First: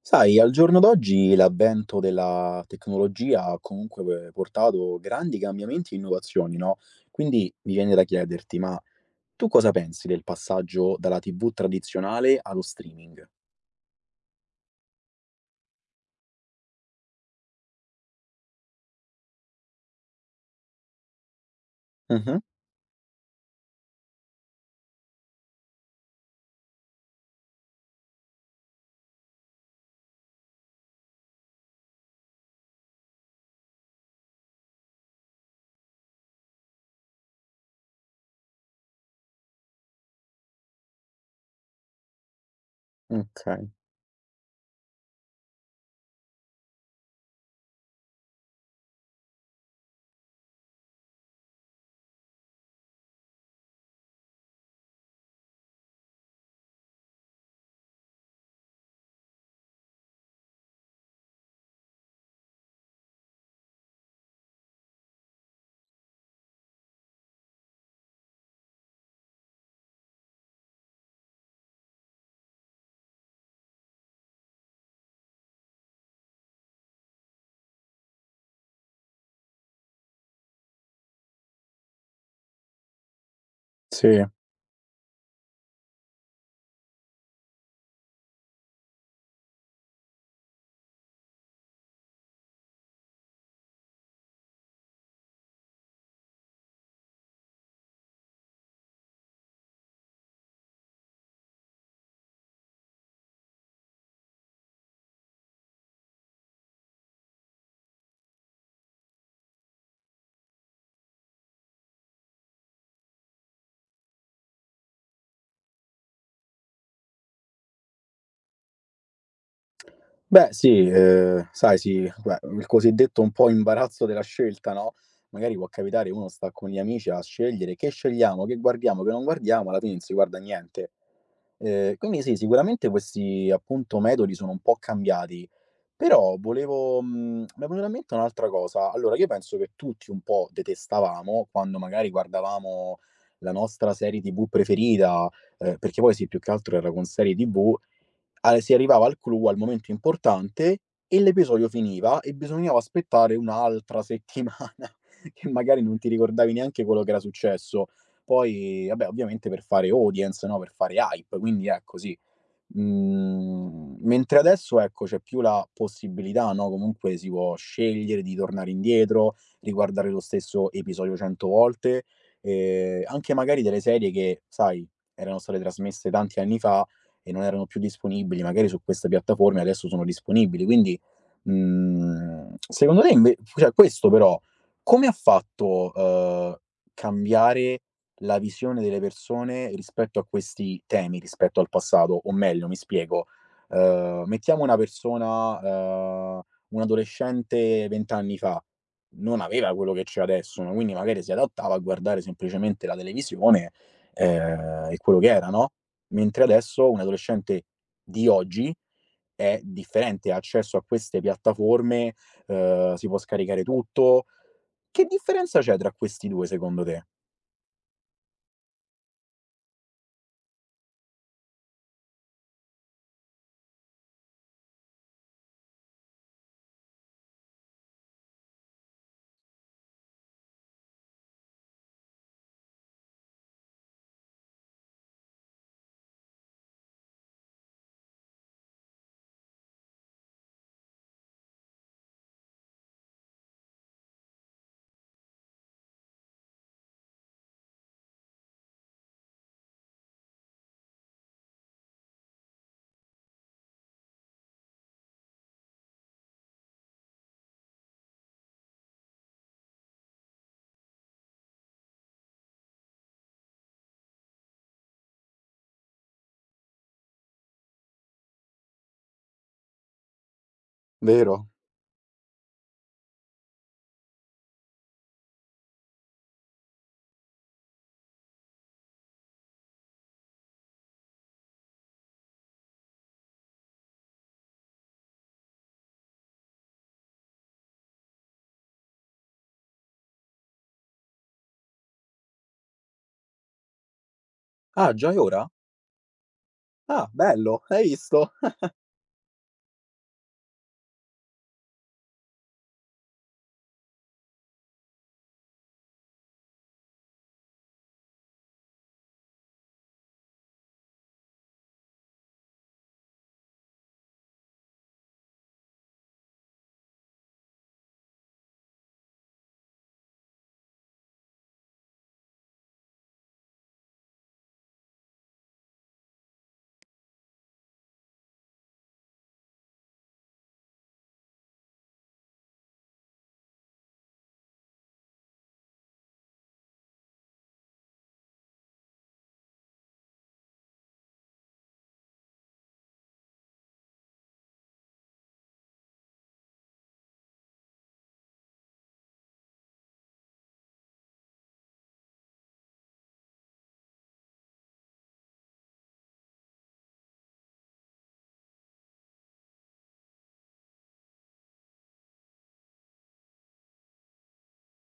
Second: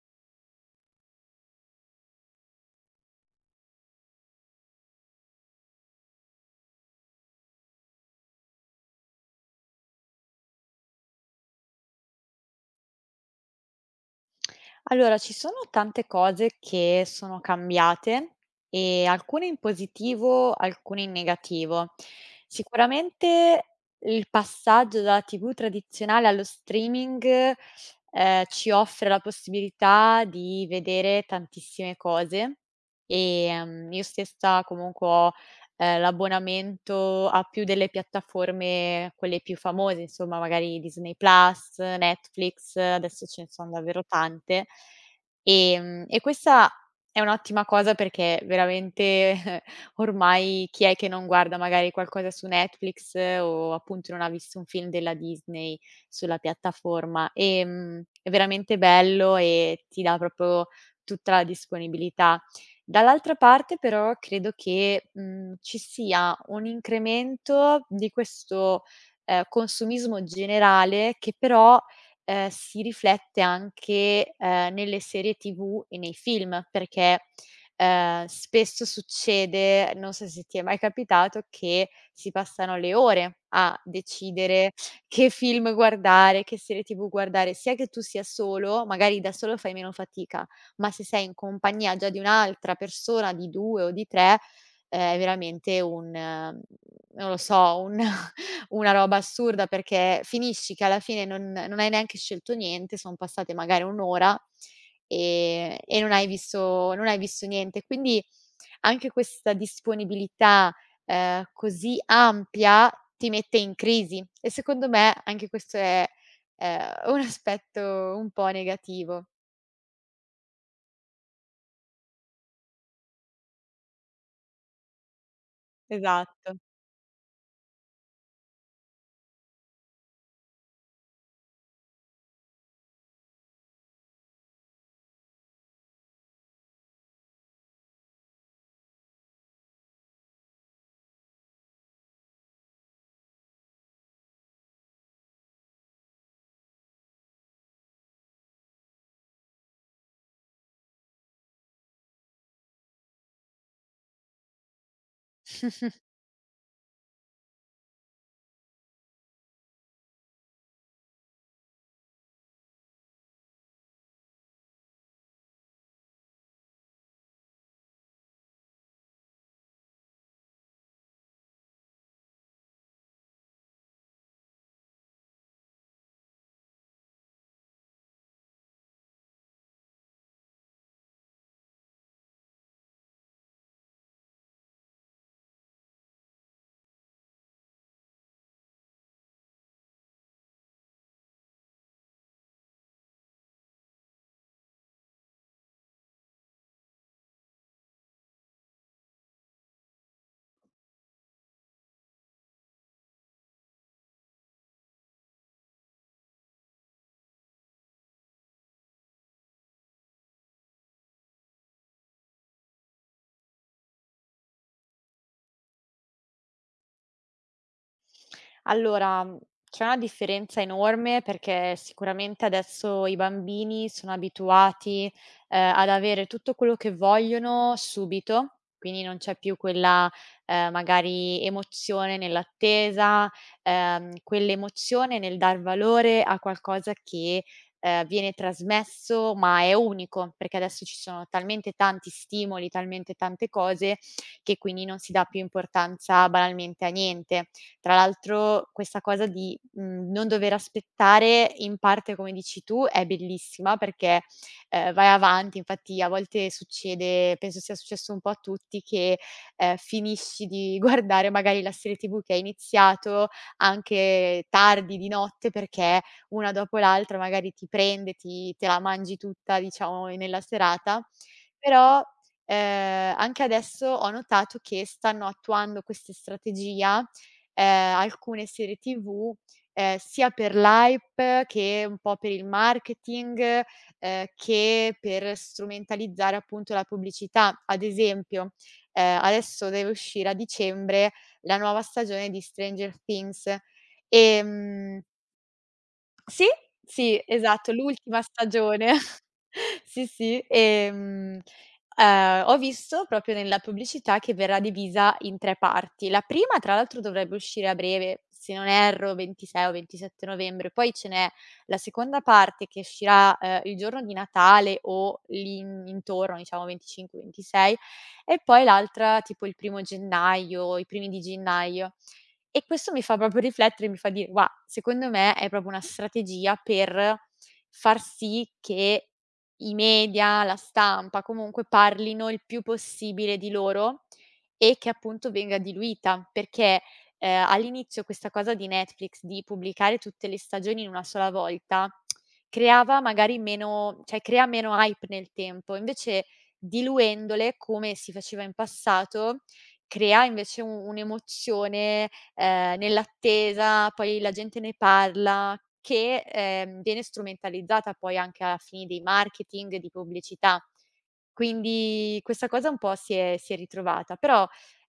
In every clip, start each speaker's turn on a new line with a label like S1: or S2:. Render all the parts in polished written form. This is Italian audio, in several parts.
S1: Sai, al giorno d'oggi l'avvento della tecnologia ha comunque portato grandi cambiamenti e innovazioni, no? Quindi mi viene da chiederti, ma tu cosa pensi del passaggio dalla TV tradizionale allo streaming?
S2: Allora, ci sono tante cose che sono cambiate e alcune in positivo, alcune in negativo.
S1: Mh-mh.
S2: Sicuramente il passaggio dalla TV tradizionale allo streaming, ci offre la possibilità di vedere tantissime cose, e io stessa comunque ho l'abbonamento a più delle piattaforme, quelle più famose, insomma, magari Disney Plus, Netflix, adesso ce ne
S1: Okay,
S2: sono davvero tante. E questa è un'ottima cosa perché veramente ormai chi è che non guarda magari qualcosa su Netflix, o appunto non ha visto un film della Disney sulla piattaforma. È veramente bello e ti dà proprio tutta la disponibilità. Dall'altra parte però credo che, ci sia un incremento di questo, consumismo generale che però, si riflette anche, nelle serie TV e nei film, perché, spesso succede, non so se ti è mai capitato, che si passano le ore a
S1: sì.
S2: decidere che film guardare, che serie TV guardare, sia che tu sia solo, magari da solo fai meno fatica, ma se sei in compagnia già di un'altra persona, di 2 o di 3, è veramente un, non lo so, un una roba assurda perché finisci che alla fine non hai neanche scelto niente, son passate magari 1 ora, e non hai visto niente. Quindi anche questa disponibilità, così ampia ti mette in crisi e secondo me anche questo è, un aspetto un po' negativo.
S1: Beh sì, sai sì, beh, il cosiddetto un po' imbarazzo della scelta, no, magari può capitare uno sta
S2: Esatto.
S1: con gli amici a scegliere: "Che scegliamo? Che guardiamo? Che non guardiamo?" Alla fine non si guarda niente. Quindi sì, sicuramente questi, appunto, metodi sono un po' cambiati, però volevo mi è venuta in mente un'altra cosa. Allora, io penso che tutti un po' detestavamo quando magari guardavamo la nostra serie TV preferita, perché poi sì, più che altro era con serie TV al si arrivava al clou, al momento importante e l'episodio finiva e bisognava aspettare un'altra settimana che magari non ti ricordavi neanche quello che era successo. Poi vabbè, ovviamente per fare audience, no, per fare hype, quindi ecco sì. Mentre adesso, ecco, c'è più la possibilità, no, comunque si può scegliere di tornare indietro, riguardare lo stesso episodio 100 volte, anche magari delle serie che, sai, erano state trasmesse tanti anni fa e non erano più disponibili magari su queste piattaforme, adesso sono disponibili. Quindi, secondo te inve cioè questo però come ha fatto, cambiare la visione delle persone rispetto a questi temi, rispetto al passato. O meglio, mi spiego, mettiamo una persona, un adolescente 20 anni fa, non aveva quello che c'è adesso, no, quindi magari si adattava a guardare semplicemente la televisione, e quello che era, no, mentre adesso un adolescente di oggi è differente, ha accesso a queste piattaforme, si può scaricare tutto. Che differenza c'è tra questi 2 secondo te?
S2: Allora, c'è una differenza enorme perché sicuramente adesso i bambini sono abituati, ad avere tutto quello che vogliono subito, quindi non c'è più quella, magari emozione nell'attesa, quell'emozione nel dar valore a qualcosa che, viene trasmesso ma è unico, perché adesso ci sono talmente tanti stimoli, talmente tante cose che quindi non si dà più importanza banalmente a niente. Tra l'altro questa cosa di, non dover aspettare in parte, come dici tu, è bellissima perché, vai avanti. Infatti a volte succede, penso sia successo un po' a tutti, che, finisci di guardare magari la serie TV che hai iniziato anche tardi di notte perché una dopo l'altra magari ti prende, ti te la mangi tutta, diciamo, nella serata.
S1: Vero.
S2: Però, anche adesso ho notato che stanno attuando questa strategia alcune serie TV, sia per l'hype che un po' per il marketing, che per strumentalizzare appunto la pubblicità. Ad esempio, adesso deve uscire a dicembre la nuova stagione di Stranger Things,
S1: Ah,
S2: ehm
S1: già è ora?
S2: sì,
S1: Ah,
S2: sì,
S1: bello,
S2: esatto,
S1: hai
S2: l'ultima
S1: visto?
S2: stagione. Sì, sì, ho visto proprio nella pubblicità che verrà divisa in 3 parti. La prima tra l'altro dovrebbe uscire a breve, se non erro 26 o 27 novembre, poi ce n'è la seconda parte che uscirà, il giorno di Natale o lì in intorno, diciamo 25, 26 e poi l'altra tipo il primo gennaio, i primi di gennaio. E questo mi fa proprio riflettere, mi fa dire: "Gua, secondo me è proprio una strategia per far sì che i media, la stampa, comunque parlino il più possibile di loro e che appunto venga diluita, perché, all'inizio questa cosa di Netflix, di pubblicare tutte le stagioni in una sola volta, creava magari meno cioè crea meno hype nel tempo. Invece diluendole, come si faceva in passato, crea invece u un'emozione, nell'attesa, poi la gente ne parla, che, viene strumentalizzata poi anche a fini di marketing, di pubblicità. Quindi questa cosa un po' si è ritrovata, però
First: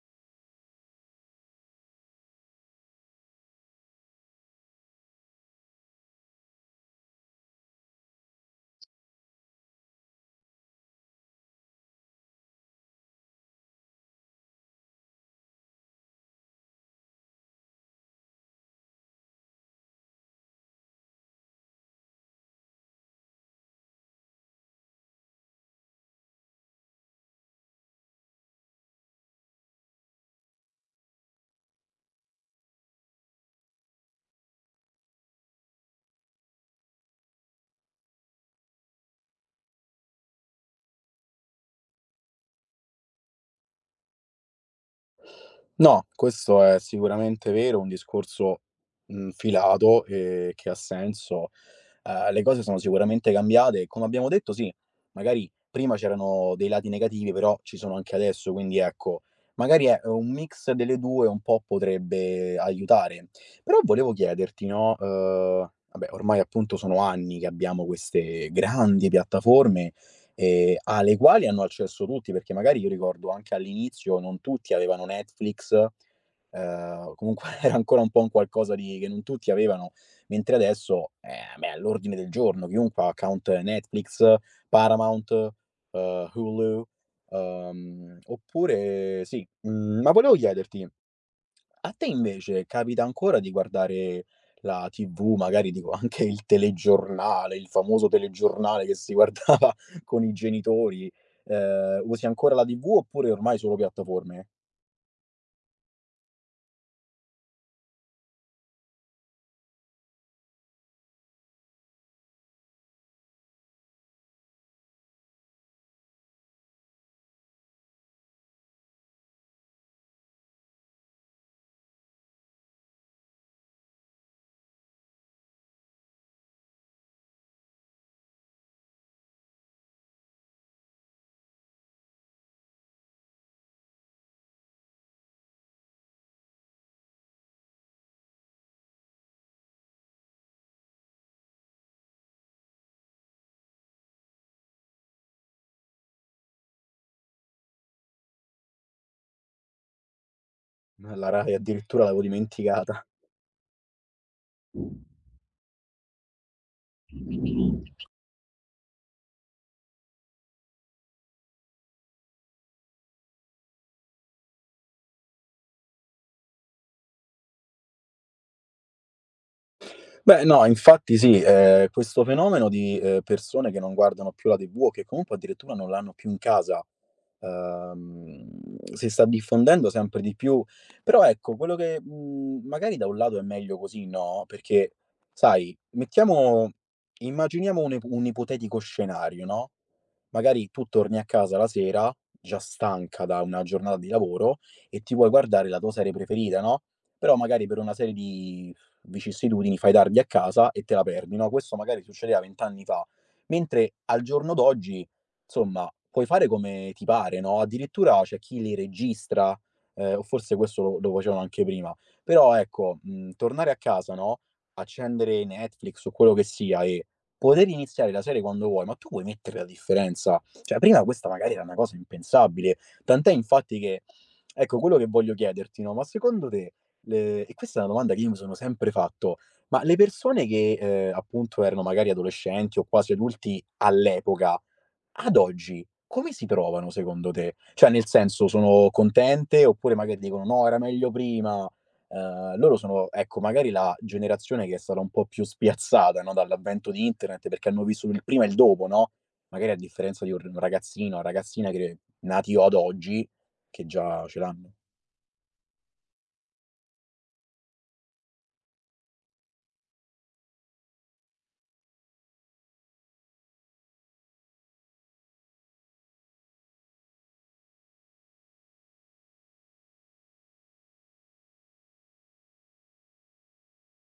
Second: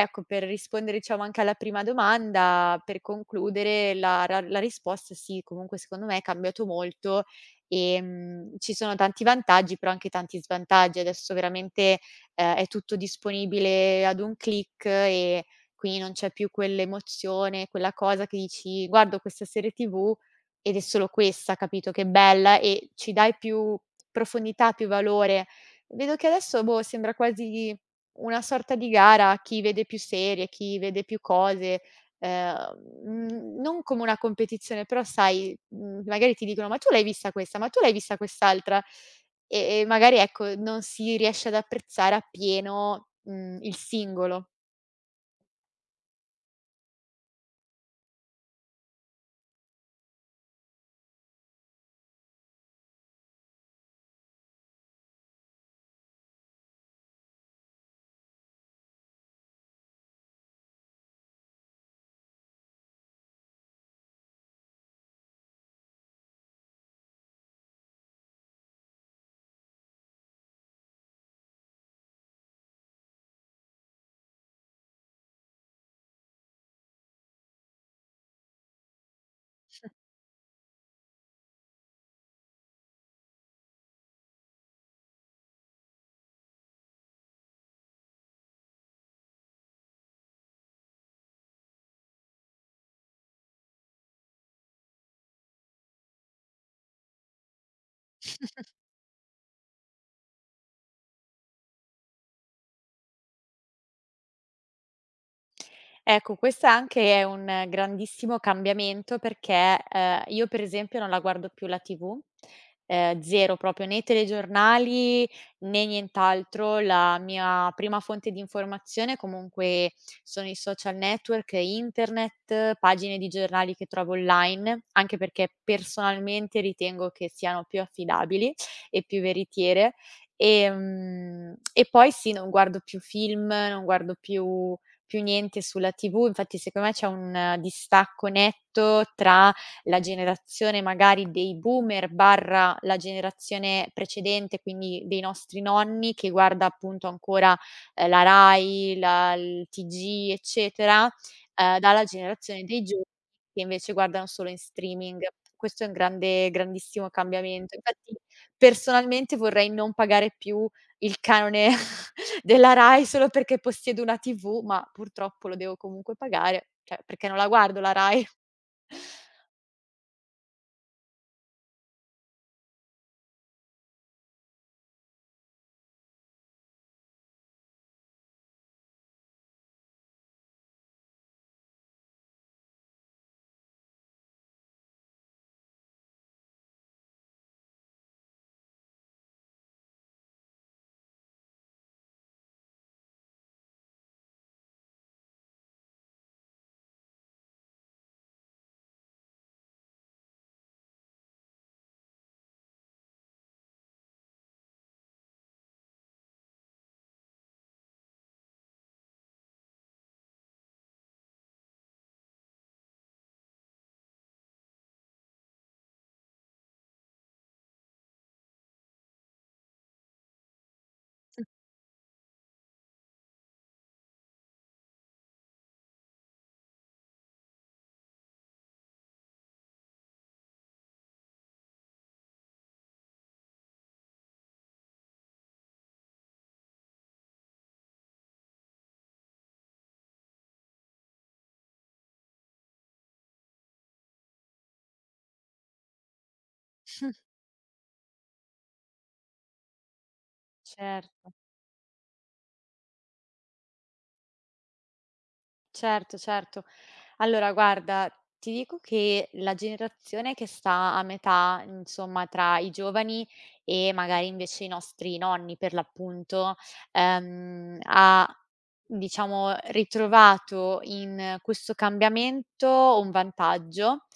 S2: ecco, per rispondere diciamo anche alla prima domanda, per concludere la risposta sì, comunque secondo me è cambiato molto, ci sono tanti vantaggi, però anche tanti svantaggi. Adesso veramente, è tutto disponibile ad un click e quindi non c'è più quell'emozione, quella cosa che dici: "Guardo questa serie TV ed è solo questa", capito, che bella e ci dai più profondità, più valore. Vedo che adesso, boh, sembra quasi una sorta di gara, chi vede più serie, chi vede più cose, non come una competizione, però sai, magari ti dicono: "Ma tu l'hai vista questa? Ma tu l'hai vista quest'altra?" E magari, ecco, non si riesce ad apprezzare appieno, il singolo.
S1: No, questo è sicuramente vero, un discorso filato e che ha senso. Le cose sono sicuramente cambiate e come abbiamo detto sì, magari prima c'erano dei lati negativi, però ci sono anche adesso, quindi ecco, magari è un mix delle 2 un po' potrebbe aiutare. Però volevo chiederti, no, vabbè ormai appunto sono anni che abbiamo queste grandi piattaforme, alle quali hanno accesso tutti, perché magari io ricordo anche all'inizio non tutti avevano Netflix, comunque era ancora un po' un qualcosa di che non tutti avevano. Mentre adesso, beh, è all'ordine del giorno, chiunque ha account Netflix, Paramount, Hulu, oppure sì, ma volevo chiederti, a te invece capita ancora di guardare la TV, magari dico anche il telegiornale, il famoso telegiornale che si guardava con i genitori, usi ancora la TV oppure ormai solo piattaforme?
S2: Ecco, questa anche è un grandissimo cambiamento perché, io per esempio non la guardo più la TV, 0 proprio, né telegiornali né nient'altro. La mia prima fonte di informazione comunque sono i social network, internet, pagine di giornali che trovo online, anche perché personalmente ritengo che siano più affidabili e più veritiere. E poi sì, non guardo più film, non guardo più niente sulla TV. Infatti secondo me c'è un, distacco netto tra la generazione magari dei boomer barra la generazione precedente, quindi dei nostri nonni che guarda appunto ancora, la Rai, la il TG eccetera,
S1: La Rai addirittura
S2: dalla
S1: l'avevo
S2: generazione dei
S1: dimenticata.
S2: giovani che invece guardano solo in streaming. Questo è un grande grandissimo cambiamento. Infatti personalmente vorrei non pagare più il canone della Rai solo perché possiedo una TV, ma purtroppo lo devo comunque pagare, cioè perché non la guardo la Rai.
S1: Beh, no, infatti sì, questo fenomeno di, persone che non guardano più la TV o che comunque addirittura non l'hanno più in casa, ehm, si sta diffondendo sempre di più. Però ecco, quello che, magari da un lato è meglio così, no, perché sai, mettiamo immaginiamo un ipotetico scenario, no, magari tu torni a casa la sera, già stanca da una giornata di lavoro, e ti vuoi guardare la tua serie preferita, no, però magari per una serie di vicissitudini, fai tardi a casa e te la perdi, no, questo magari succedeva 20 anni fa. Mentre al giorno d'oggi, insomma, puoi fare come ti pare, no, addirittura c'è chi li registra, o forse questo lo facevano anche prima. Però ecco, tornare a casa, no, accendere Netflix o quello che sia e poter iniziare la serie quando vuoi, ma tu puoi mettere la differenza. Cioè prima questa magari era una cosa impensabile, tant'è infatti che ecco quello che voglio chiederti, no, ma secondo te le e questa è una domanda che io mi sono sempre fatto: ma le persone che, appunto erano magari adolescenti o quasi adulti all'epoca, ad oggi come si trovano secondo te? Cioè nel senso, sono contente oppure magari dicono: "No, era meglio prima"? Loro sono, ecco, magari la generazione che è stata un po' più spiazzata, no, dall'avvento di internet perché hanno vissuto il prima e il dopo, no, magari a differenza di un ragazzino, una
S2: Certo.
S1: ragazzina che nati o ad oggi che già ce l'hanno.
S2: Certo, certo. Allora guarda, ti dico che la generazione che sta a metà, insomma, tra i giovani e magari invece i nostri nonni per l'appunto, ha diciamo ritrovato in questo cambiamento un vantaggio.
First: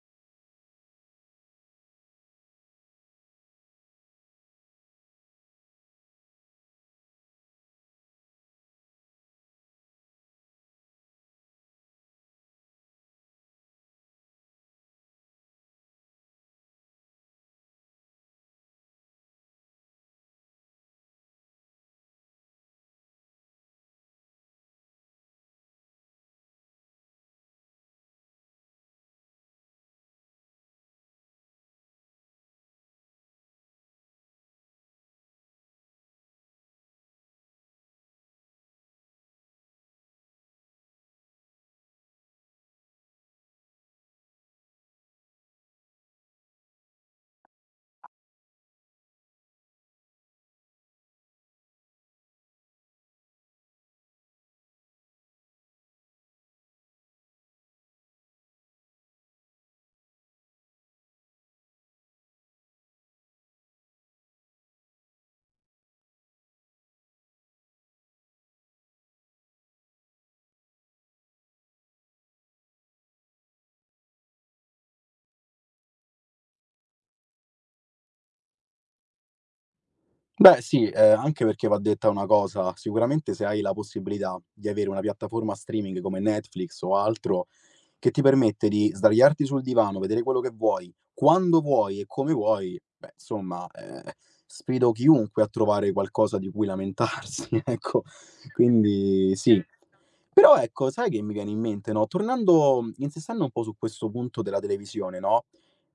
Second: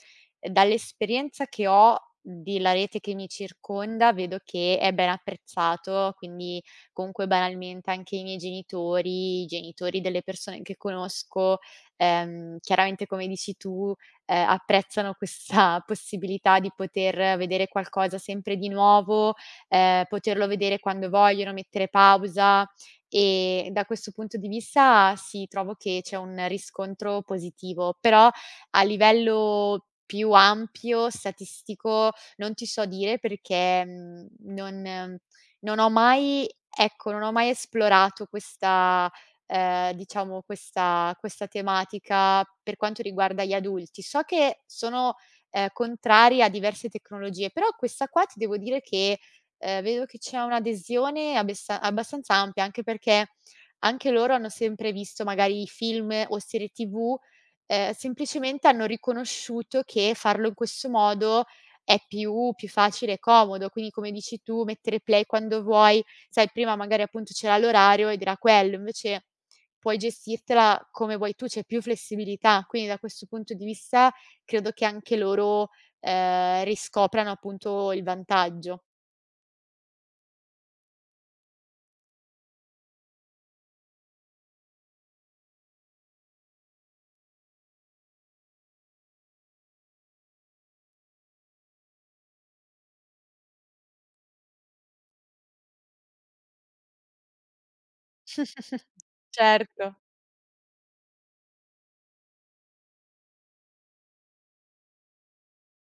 S2: Dall'esperienza che ho della rete che mi circonda vedo che è ben apprezzato, quindi comunque banalmente anche i miei genitori, i genitori delle persone che conosco, chiaramente come dici tu, apprezzano questa possibilità di poter vedere qualcosa sempre di nuovo, poterlo vedere quando vogliono, mettere pausa e da questo punto di vista sì, trovo che c'è un riscontro positivo, però a livello più ampio, statistico, non ti so dire perché, mhmm, non non ho mai ecco, non ho mai esplorato questa diciamo questa tematica per quanto riguarda gli adulti. So che sono, contrari a diverse tecnologie, però questa qua ti devo dire che, vedo che c'è un'adesione abessa abbastanza ampia, anche perché anche loro hanno sempre visto magari film o serie TV, semplicemente hanno riconosciuto che farlo in questo modo è più facile e comodo. Quindi, come dici tu, mettere play quando vuoi, sai prima magari appunto c'era l'orario ed era quello, invece puoi gestirtela come vuoi tu, c'è più flessibilità. Quindi da questo punto di vista credo che anche loro, riscoprano appunto il vantaggio.
S1: Beh sì, anche perché va detta una cosa, sicuramente se hai la possibilità di avere una piattaforma streaming come Netflix o altro, che ti permette di sdraiarti sul divano, vedere quello che vuoi, quando vuoi e come vuoi, beh insomma, sfido chiunque a trovare qualcosa di cui lamentarsi, ecco. Quindi sì,
S2: Certo,
S1: però ecco, sai che mi viene in mente, no, insistendo un po' su questo punto della televisione, no,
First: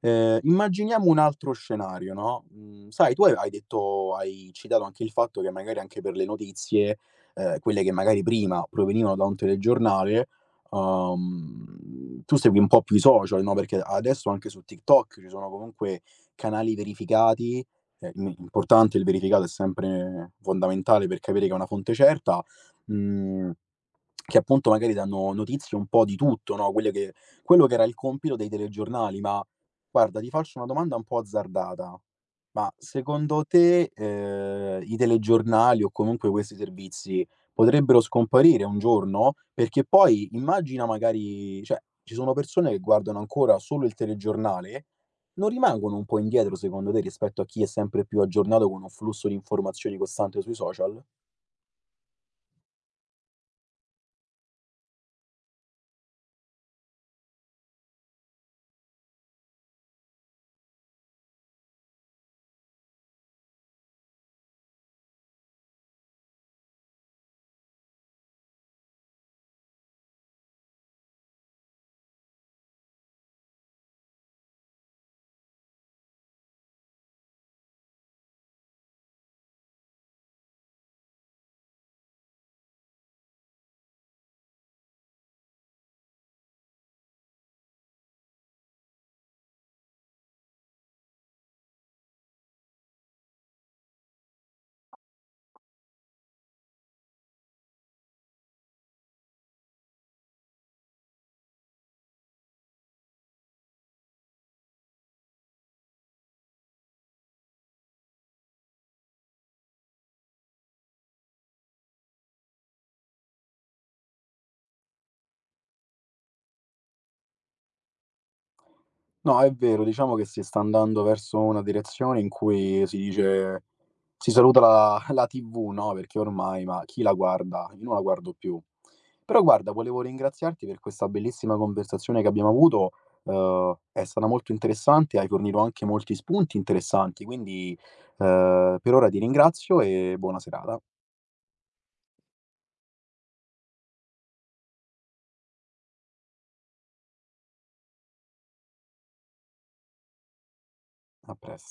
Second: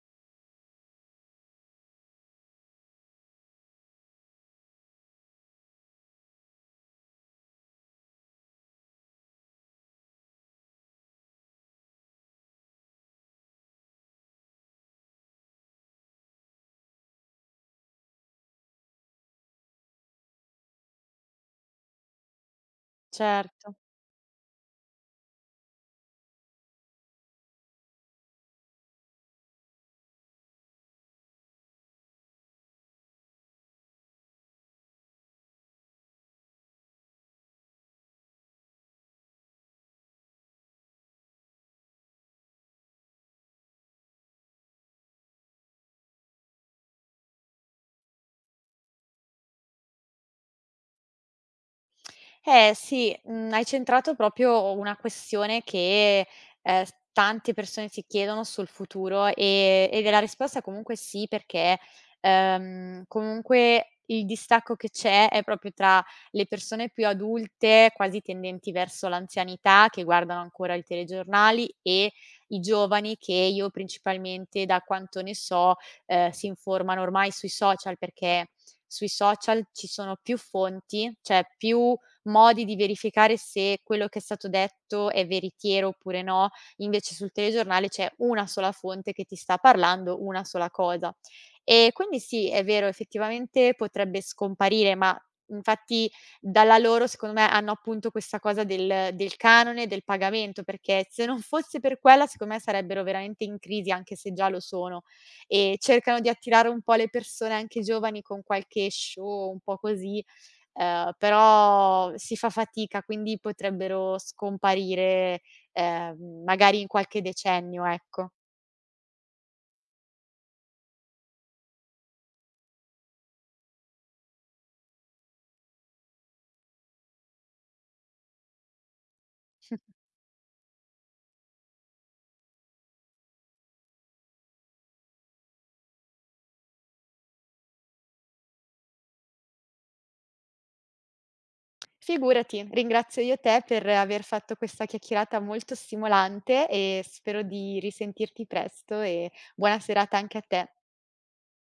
S1: immaginiamo un altro scenario, no, sai tu hai detto hai citato anche il fatto che magari anche per le notizie, quelle che magari prima provenivano da un telegiornale, tu segui un po' più i social, no, perché adesso anche su TikTok ci sono comunque canali verificati, im importante il verificato è sempre fondamentale per capire che è una fonte certa, mhmm
S2: certo.
S1: che appunto magari danno notizie un po' di tutto, no, quelle che quello che era il compito dei telegiornali. Ma guarda, ti faccio una domanda un po' azzardata: ma secondo te, i telegiornali o comunque questi servizi potrebbero scomparire un giorno? Perché poi immagina magari cioè, ci sono persone che guardano ancora solo il telegiornale, non rimangono un po' indietro secondo te rispetto a chi è sempre più aggiornato con un flusso di informazioni costante sui social?
S2: Eh sì, hai centrato proprio una questione che, s tante persone si chiedono sul futuro ed è la risposta comunque sì, perché, comunque il distacco che c'è è proprio tra le persone più adulte, quasi tendenti verso l'anzianità, che guardano ancora i telegiornali e i giovani che io principalmente, da quanto ne so, si informano ormai sui social, perché sui social ci sono più fonti, cioè più modi di verificare se quello che è stato detto è veritiero oppure no, invece sul telegiornale c'è una sola fonte che ti sta parlando una sola cosa. E quindi sì, è vero, effettivamente potrebbe scomparire, ma infatti dalla loro secondo me hanno appunto questa cosa del canone, del pagamento, perché se non fosse per quella secondo me sarebbero veramente in crisi, anche se già lo sono, e cercano di attirare un po' le persone anche giovani con qualche show un po' così. Però si fa fatica, quindi potrebbero scomparire, magari in qualche decennio, ecco.
S1: No, è vero, diciamo che si sta andando verso una direzione in cui si saluta la la TV, no, perché ormai, ma chi la guarda? Io non la guardo più. Però guarda, volevo ringraziarti per questa bellissima conversazione che abbiamo avuto, è stata molto interessante, hai fornito anche molti spunti interessanti, quindi, per ora ti ringrazio e buona serata.
S2: Figurati, ringrazio io te per aver fatto questa chiacchierata molto stimolante e spero di risentirti presto e buona serata anche a te.
S1: A pres